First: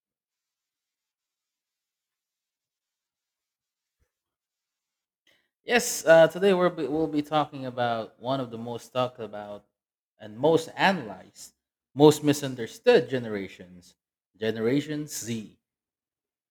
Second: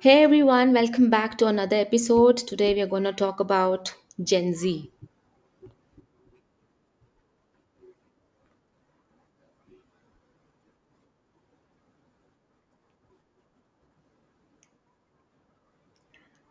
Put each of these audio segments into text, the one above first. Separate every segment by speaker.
Speaker 1: Hey everyone, welcome back to another episode. Today we are going to talk about Gen Z.
Speaker 2: Yes, today we'll be talking about one of the most talked about and most analyzed, most misunderstood generations, Generation Z.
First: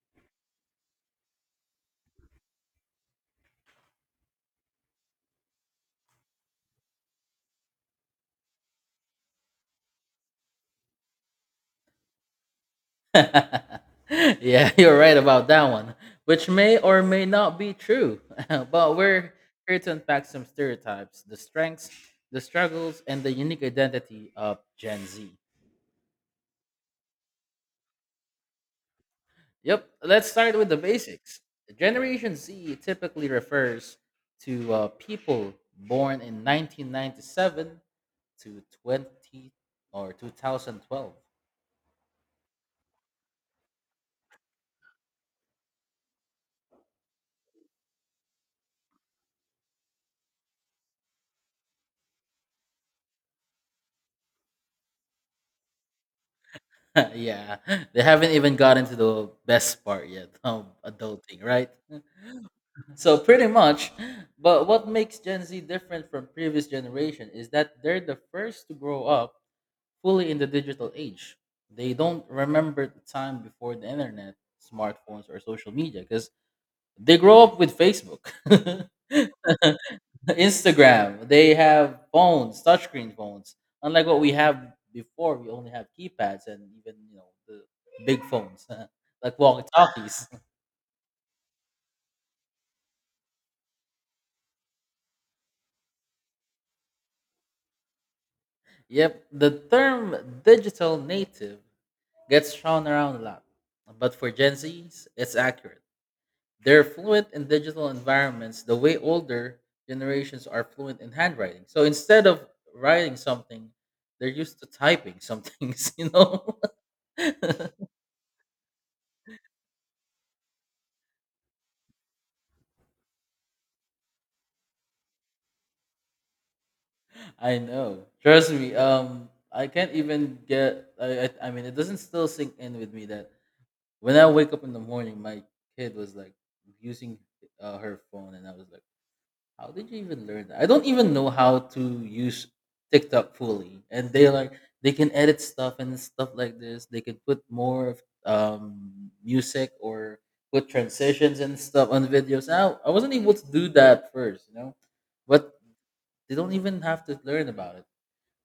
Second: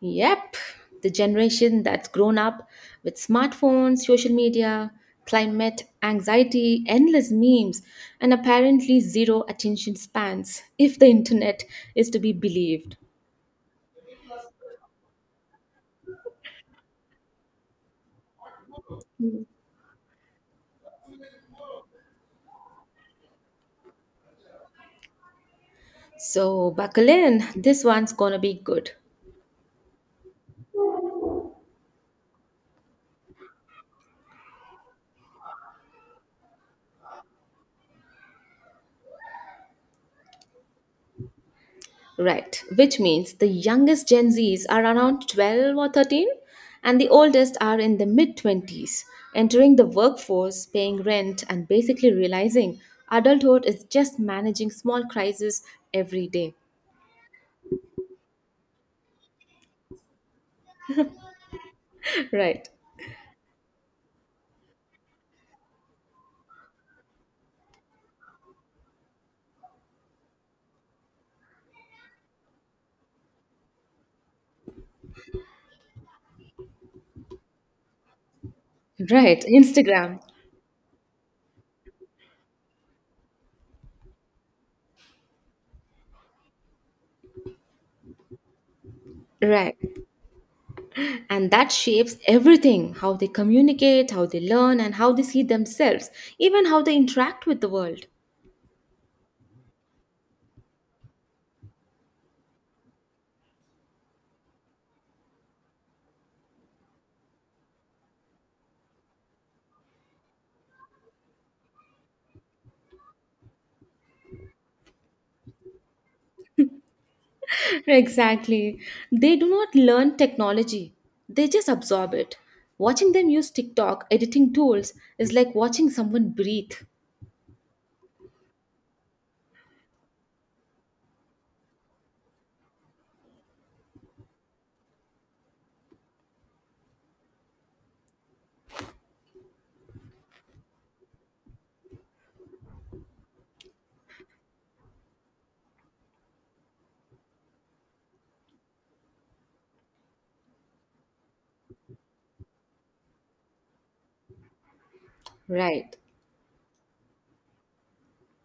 Speaker 1: Yep, the generation that's grown up with smartphones, social media, climate anxiety, endless memes, and apparently zero attention spans if the internet is to be believed.
Speaker 2: yeah, you're right about that one, which may or may not be true. but we're here to unpack some stereotypes, the strengths, the struggles, and the unique identity of Gen Z.
Speaker 1: So, buckle in, this one's going to be good.
Speaker 2: Yep. Let's start with the basics. Generation Z typically refers to people born in 1997 to 20 or 2012.
Speaker 1: Right, which means the youngest Gen Zs are around 12 or 13, and the oldest are in the mid 20s, entering the workforce, paying rent, and basically realizing adulthood is just managing small crises every day.
Speaker 2: yeah, they haven't even gotten to the best part yet of adulting, right?
Speaker 1: Right,
Speaker 2: So pretty much. But what makes Gen Z different from previous generation is that they're the first to grow up fully in the digital age. They don't remember the time before the internet, smartphones, or social media because they grow up with Facebook,
Speaker 1: right, Instagram.
Speaker 2: Instagram. They have phones, touchscreen phones. Unlike what we have before, we only have keypads and even the big phones, like
Speaker 1: Right,
Speaker 2: walkie-talkies.
Speaker 1: and that shapes everything: how they communicate, how they learn, and how they see themselves, even how they interact with the world.
Speaker 2: Yep, the term digital native gets thrown around a lot, but for Gen Zs, it's accurate. They're fluent in digital environments the way older generations are fluent in handwriting. So instead of writing something, they're used to typing some things, you know?
Speaker 1: Exactly. They do not learn technology, they just absorb it. Watching them use TikTok editing tools is like watching someone breathe.
Speaker 2: I know. Trust me. I can't even get. I mean, it doesn't still sink in with me that when I wake up in the morning, my kid was like using her phone, and I was like, how did you even learn that? I don't even know how to use TikTok fully. And they like they can edit stuff and stuff like this. They can put more of music or put transitions and stuff on videos. Now I wasn't able to do that first, you know. But
Speaker 1: Right.
Speaker 2: they don't even have to learn about it.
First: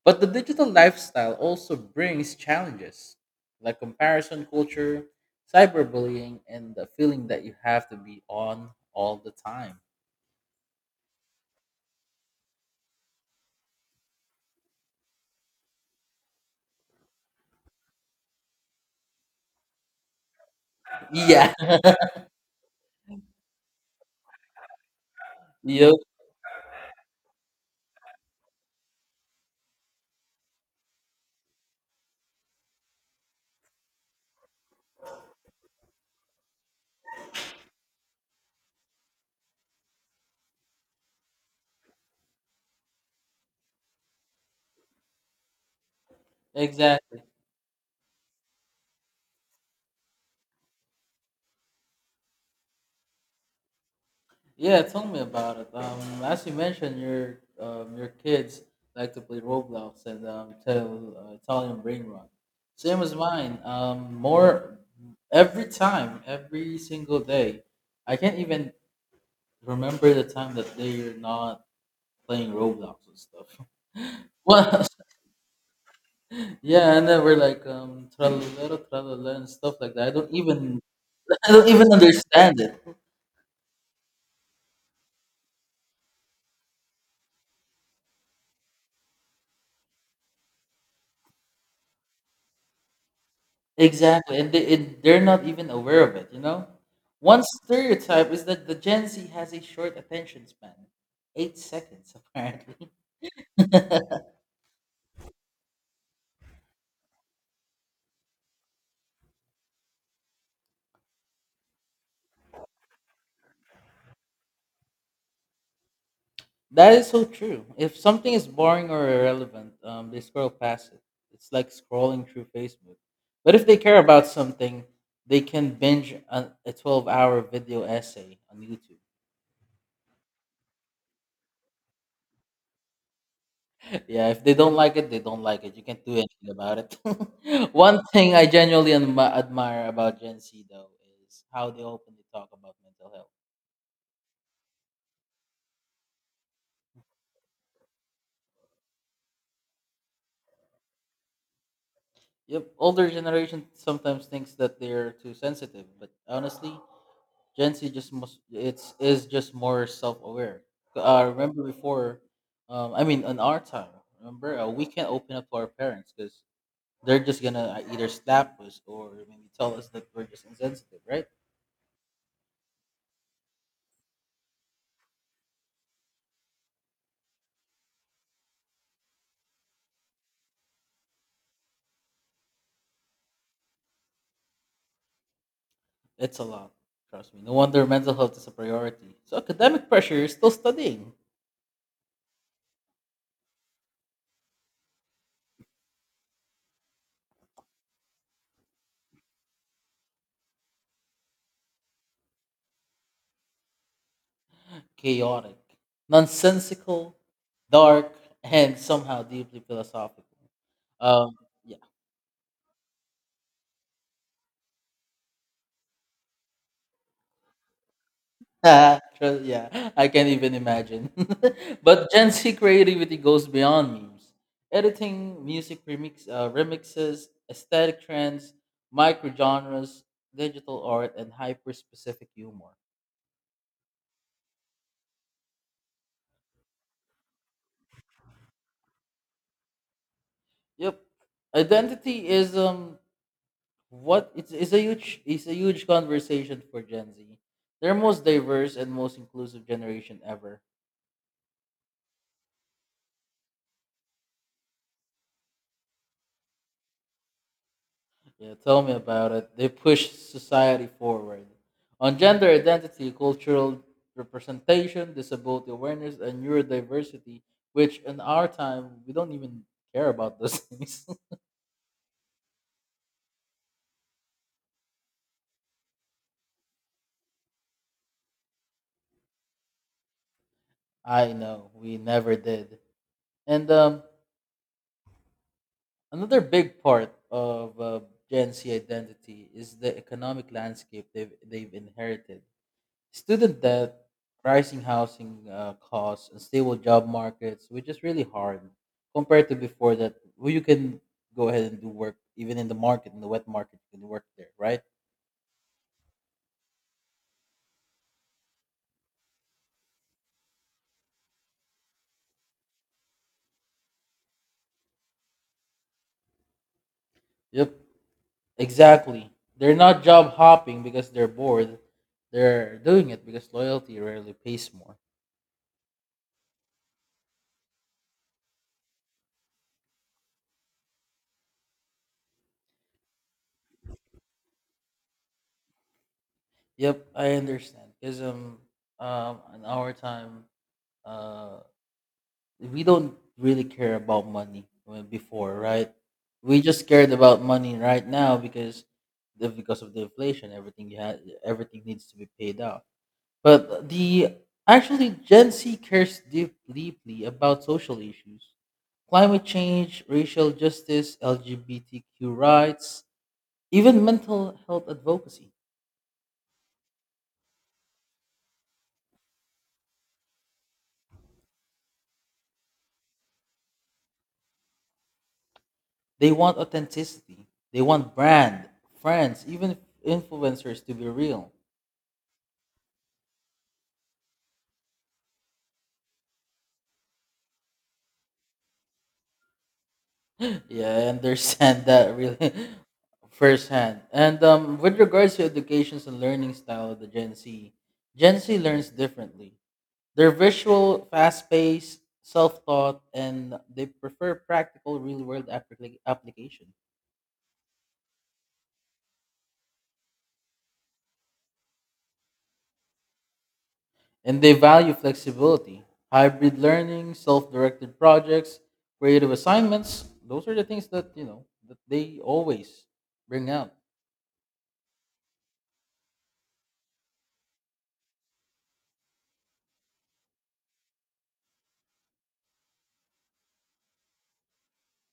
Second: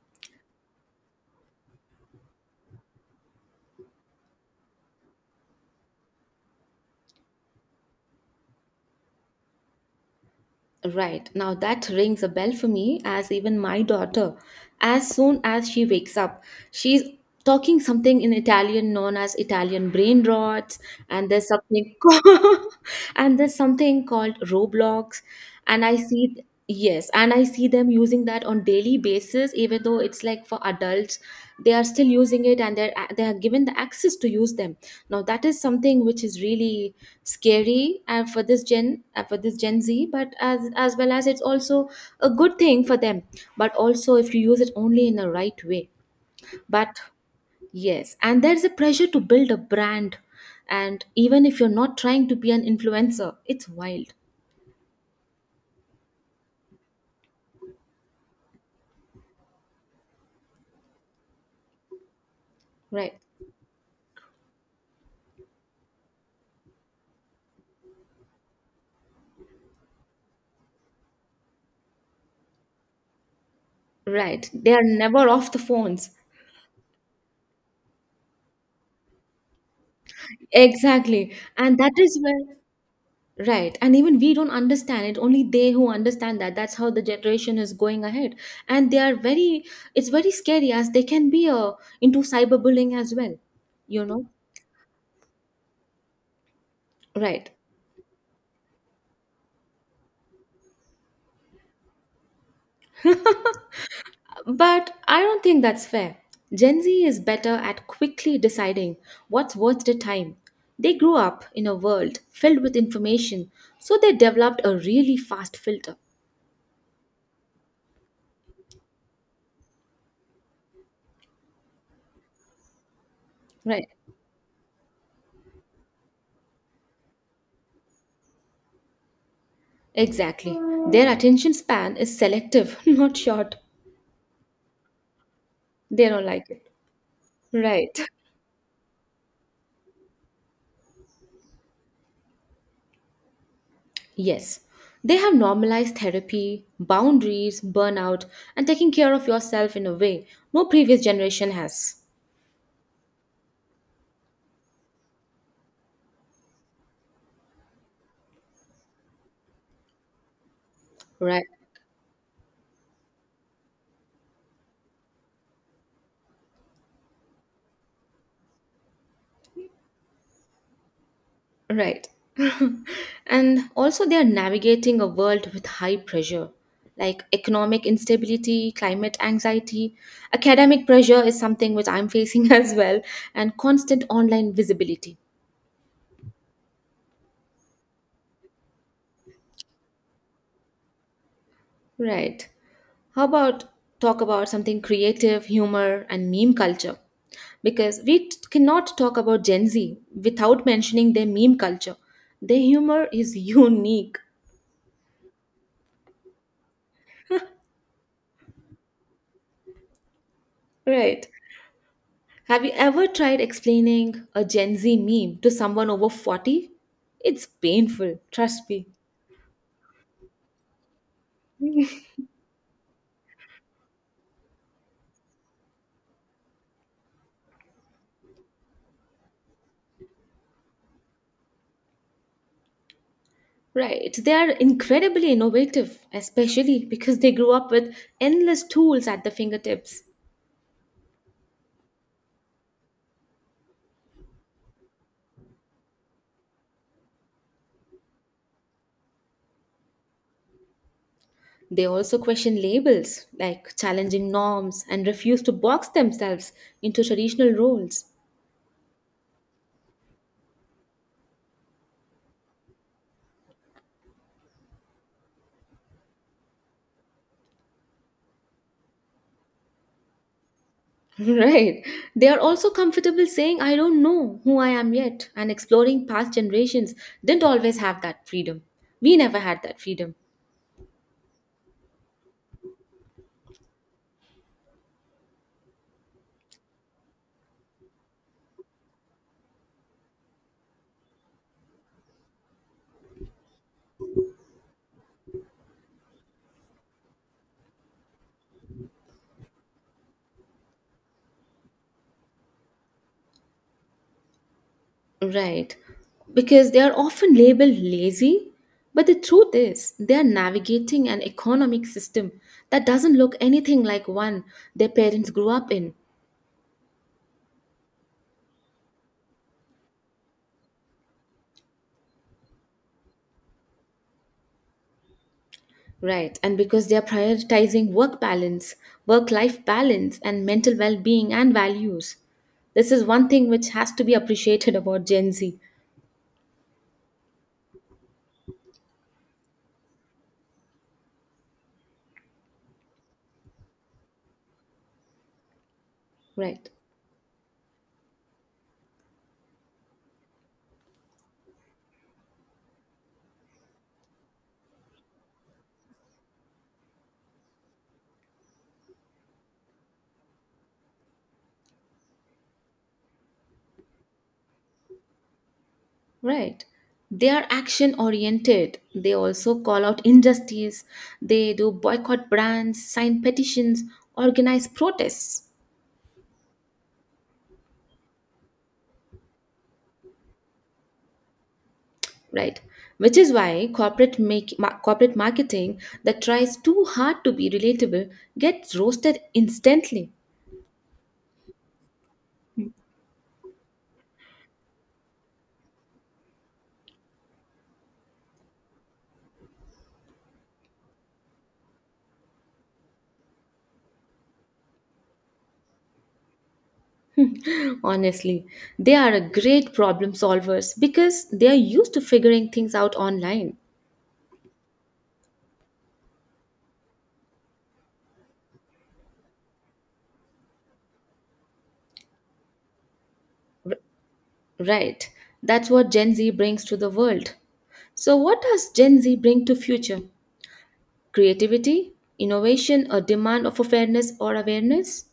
Speaker 2: But the digital lifestyle also brings challenges like comparison culture, cyberbullying, and the feeling that you have to be on all the time.
Speaker 1: Right. Now that rings a bell for me. As even my daughter, as soon as she wakes up, she's talking something in Italian known as Italian brain rots, and there's
Speaker 2: Yeah.
Speaker 1: something called, and there's something called Roblox, and
Speaker 2: Yep.
Speaker 1: I see, yes, and I see them using that on daily basis, even though it's like for adults, they are still using it and they are given the access to use them. Now that is something which is really scary for this gen, for this Gen Z, but as well as it's also a good thing for them, but also if you use it only in the right way. But
Speaker 2: Exactly.
Speaker 1: yes, and there's a pressure to build a brand, and even if you're not trying to be an influencer, it's wild.
Speaker 2: Yeah, tell me about it. As you mentioned, your kids like to play Roblox and Italian Ring Rock. Same
Speaker 1: Right,
Speaker 2: as mine. More every time, every single day. I can't even remember the time that they're not playing Roblox and stuff.
Speaker 1: right, they are
Speaker 2: Well,
Speaker 1: never off the phones.
Speaker 2: yeah, and then we're like tralalero, tralalero, and stuff like that. I don't even,
Speaker 1: Exactly,
Speaker 2: I don't
Speaker 1: and
Speaker 2: even
Speaker 1: that is where.
Speaker 2: understand it.
Speaker 1: Right. And even we don't understand it. Only they who understand that. That's how the generation is going ahead. And they are very, it's very scary as they can be into cyberbullying as well, you know?
Speaker 2: Exactly, and they're not even aware of it. You know, one
Speaker 1: Right.
Speaker 2: stereotype is that the Gen Z has a short attention span, 8 seconds apparently.
Speaker 1: But I don't think that's fair. Gen Z is better at quickly deciding what's worth the time. They grew up in a world filled with information, so they developed a really fast filter.
Speaker 2: That is so true. If something is boring or irrelevant, they scroll past it. It's like scrolling through Facebook. But if they
Speaker 1: Right.
Speaker 2: care about something, they can binge a 12-hour video essay on YouTube.
Speaker 1: Exactly. Their attention span is selective, not short.
Speaker 2: Yeah, if they don't like it, they don't like it. You can't
Speaker 1: They
Speaker 2: do
Speaker 1: don't
Speaker 2: anything
Speaker 1: like it.
Speaker 2: about it.
Speaker 1: Right.
Speaker 2: One thing I genuinely admire about Gen Z though is how they openly talk about mental health.
Speaker 1: Yes, they have normalized therapy, boundaries, burnout, and taking care of yourself in a way no previous generation has.
Speaker 2: Yep, older generation sometimes thinks that they're too sensitive, but honestly, Gen Z just must it's is just more self-aware.
Speaker 1: Right.
Speaker 2: Remember before, I mean, on our time, remember we can't open up to our parents because they're just gonna either slap us or maybe tell us that we're just insensitive, right?
Speaker 1: Right. and also, they are navigating a world with high pressure, like economic instability, climate anxiety. Academic pressure is something which I'm facing as well, and constant online visibility.
Speaker 2: It's a lot. Trust me. No wonder mental health is a priority. So academic pressure, you're still studying.
Speaker 1: Right. How about talk about something creative, humor, and meme culture? Because cannot talk about Gen Z without mentioning their meme culture. Their humor is unique,
Speaker 2: Chaotic, nonsensical, dark, and somehow deeply philosophical.
Speaker 1: right?
Speaker 2: Um,
Speaker 1: Have you ever tried explaining a Gen Z meme to someone over 40? It's painful, trust me.
Speaker 2: yeah, Trust- yeah, I can't even imagine. but Gen Z creativity goes beyond memes. Editing, music remix, remixes, aesthetic trends, micro genres, digital art, and hyper specific humor.
Speaker 1: Right, they are incredibly innovative, especially because they grew up with endless tools at their fingertips.
Speaker 2: Yep, identity is what it's a huge conversation for Gen Z. They're most diverse and most inclusive generation ever.
Speaker 1: They also question labels, like challenging norms, and refuse to box themselves into traditional roles.
Speaker 2: Yeah, tell me about it. They push society forward on gender identity, cultural representation, disability awareness, and neurodiversity. Which in our time we don't even care about those things.
Speaker 1: right. They are also comfortable saying, I don't know who I am yet, and exploring past generations didn't always have that freedom. We never had that freedom.
Speaker 2: I know we never did. And another big part of Gen Z identity is the economic landscape they've inherited. Student debt, rising housing costs, and stable job markets, which is really hard compared to before that well, you can go ahead and do work even in the market, in the wet market, you can work there, right?
Speaker 1: Right. Because they are often labeled lazy, but the truth is they are navigating an economic system that doesn't look anything like one their parents grew up in.
Speaker 2: Yep, exactly. They're not job hopping because they're bored. They're doing it because loyalty rarely pays more.
Speaker 1: Right, and because they are prioritizing work balance, work life balance, and mental well being and values. This is one thing which has to be appreciated about Gen Z.
Speaker 2: Yep, I understand. Because in our time, uh, we don't really care about money before, right? We
Speaker 1: Right,
Speaker 2: just cared about money right now because because of the inflation, everything you had, everything needs to be paid out. But the actually Gen Z cares deep, deeply about social issues, climate change, racial justice, LGBTQ rights, even mental health advocacy.
Speaker 1: right. They are action oriented. They also call out injustice. They do boycott brands, sign petitions, organize protests.
Speaker 2: They want authenticity. They want brand, friends, even influencers to be real.
Speaker 1: Right, which is why corporate corporate marketing that tries too hard to be relatable gets roasted instantly.
Speaker 2: Yeah, I understand that really firsthand. And with regards to educations and learning style of the Gen Z, Gen Z learns differently. They're visual, fast-paced, self-taught, and they prefer practical, real-world application.
Speaker 1: Honestly, they are a great problem solvers because they are used to figuring things out online.
Speaker 2: And they value flexibility, hybrid learning, self-directed projects, creative assignments. Those are the things that you know that they always bring out.
Speaker 1: Right. That's what Gen Z brings to the world. So what does Gen Z bring to future? Creativity, innovation, a demand of a fairness or awareness?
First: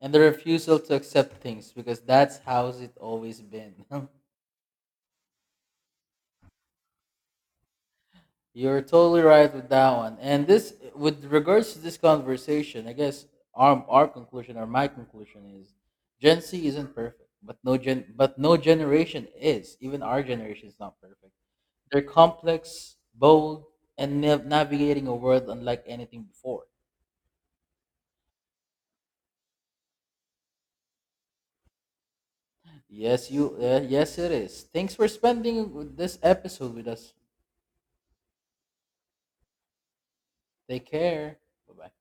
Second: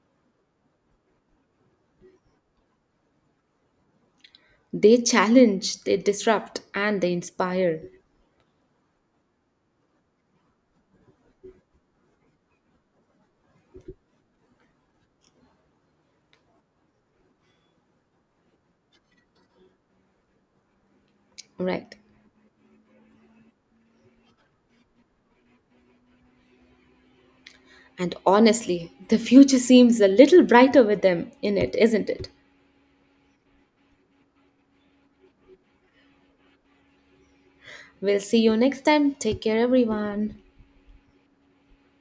Speaker 2: And the refusal to accept things because that's how's it always been.
Speaker 1: They challenge, they disrupt, and they inspire.
Speaker 2: You're totally right with that one. And this, with regards to this conversation, I guess our conclusion or my conclusion is, Gen Z isn't perfect, but no generation is. Even our generation is not perfect.
Speaker 1: Right.
Speaker 2: They're complex, bold, and navigating a world unlike anything before.
Speaker 1: And honestly, the future seems a little brighter with them in it, isn't it?
Speaker 2: Yes, you. Yes, it is. Thanks for spending this episode with us.
Speaker 1: We'll see you next time. Take care, everyone.
Speaker 2: Take care. Bye bye.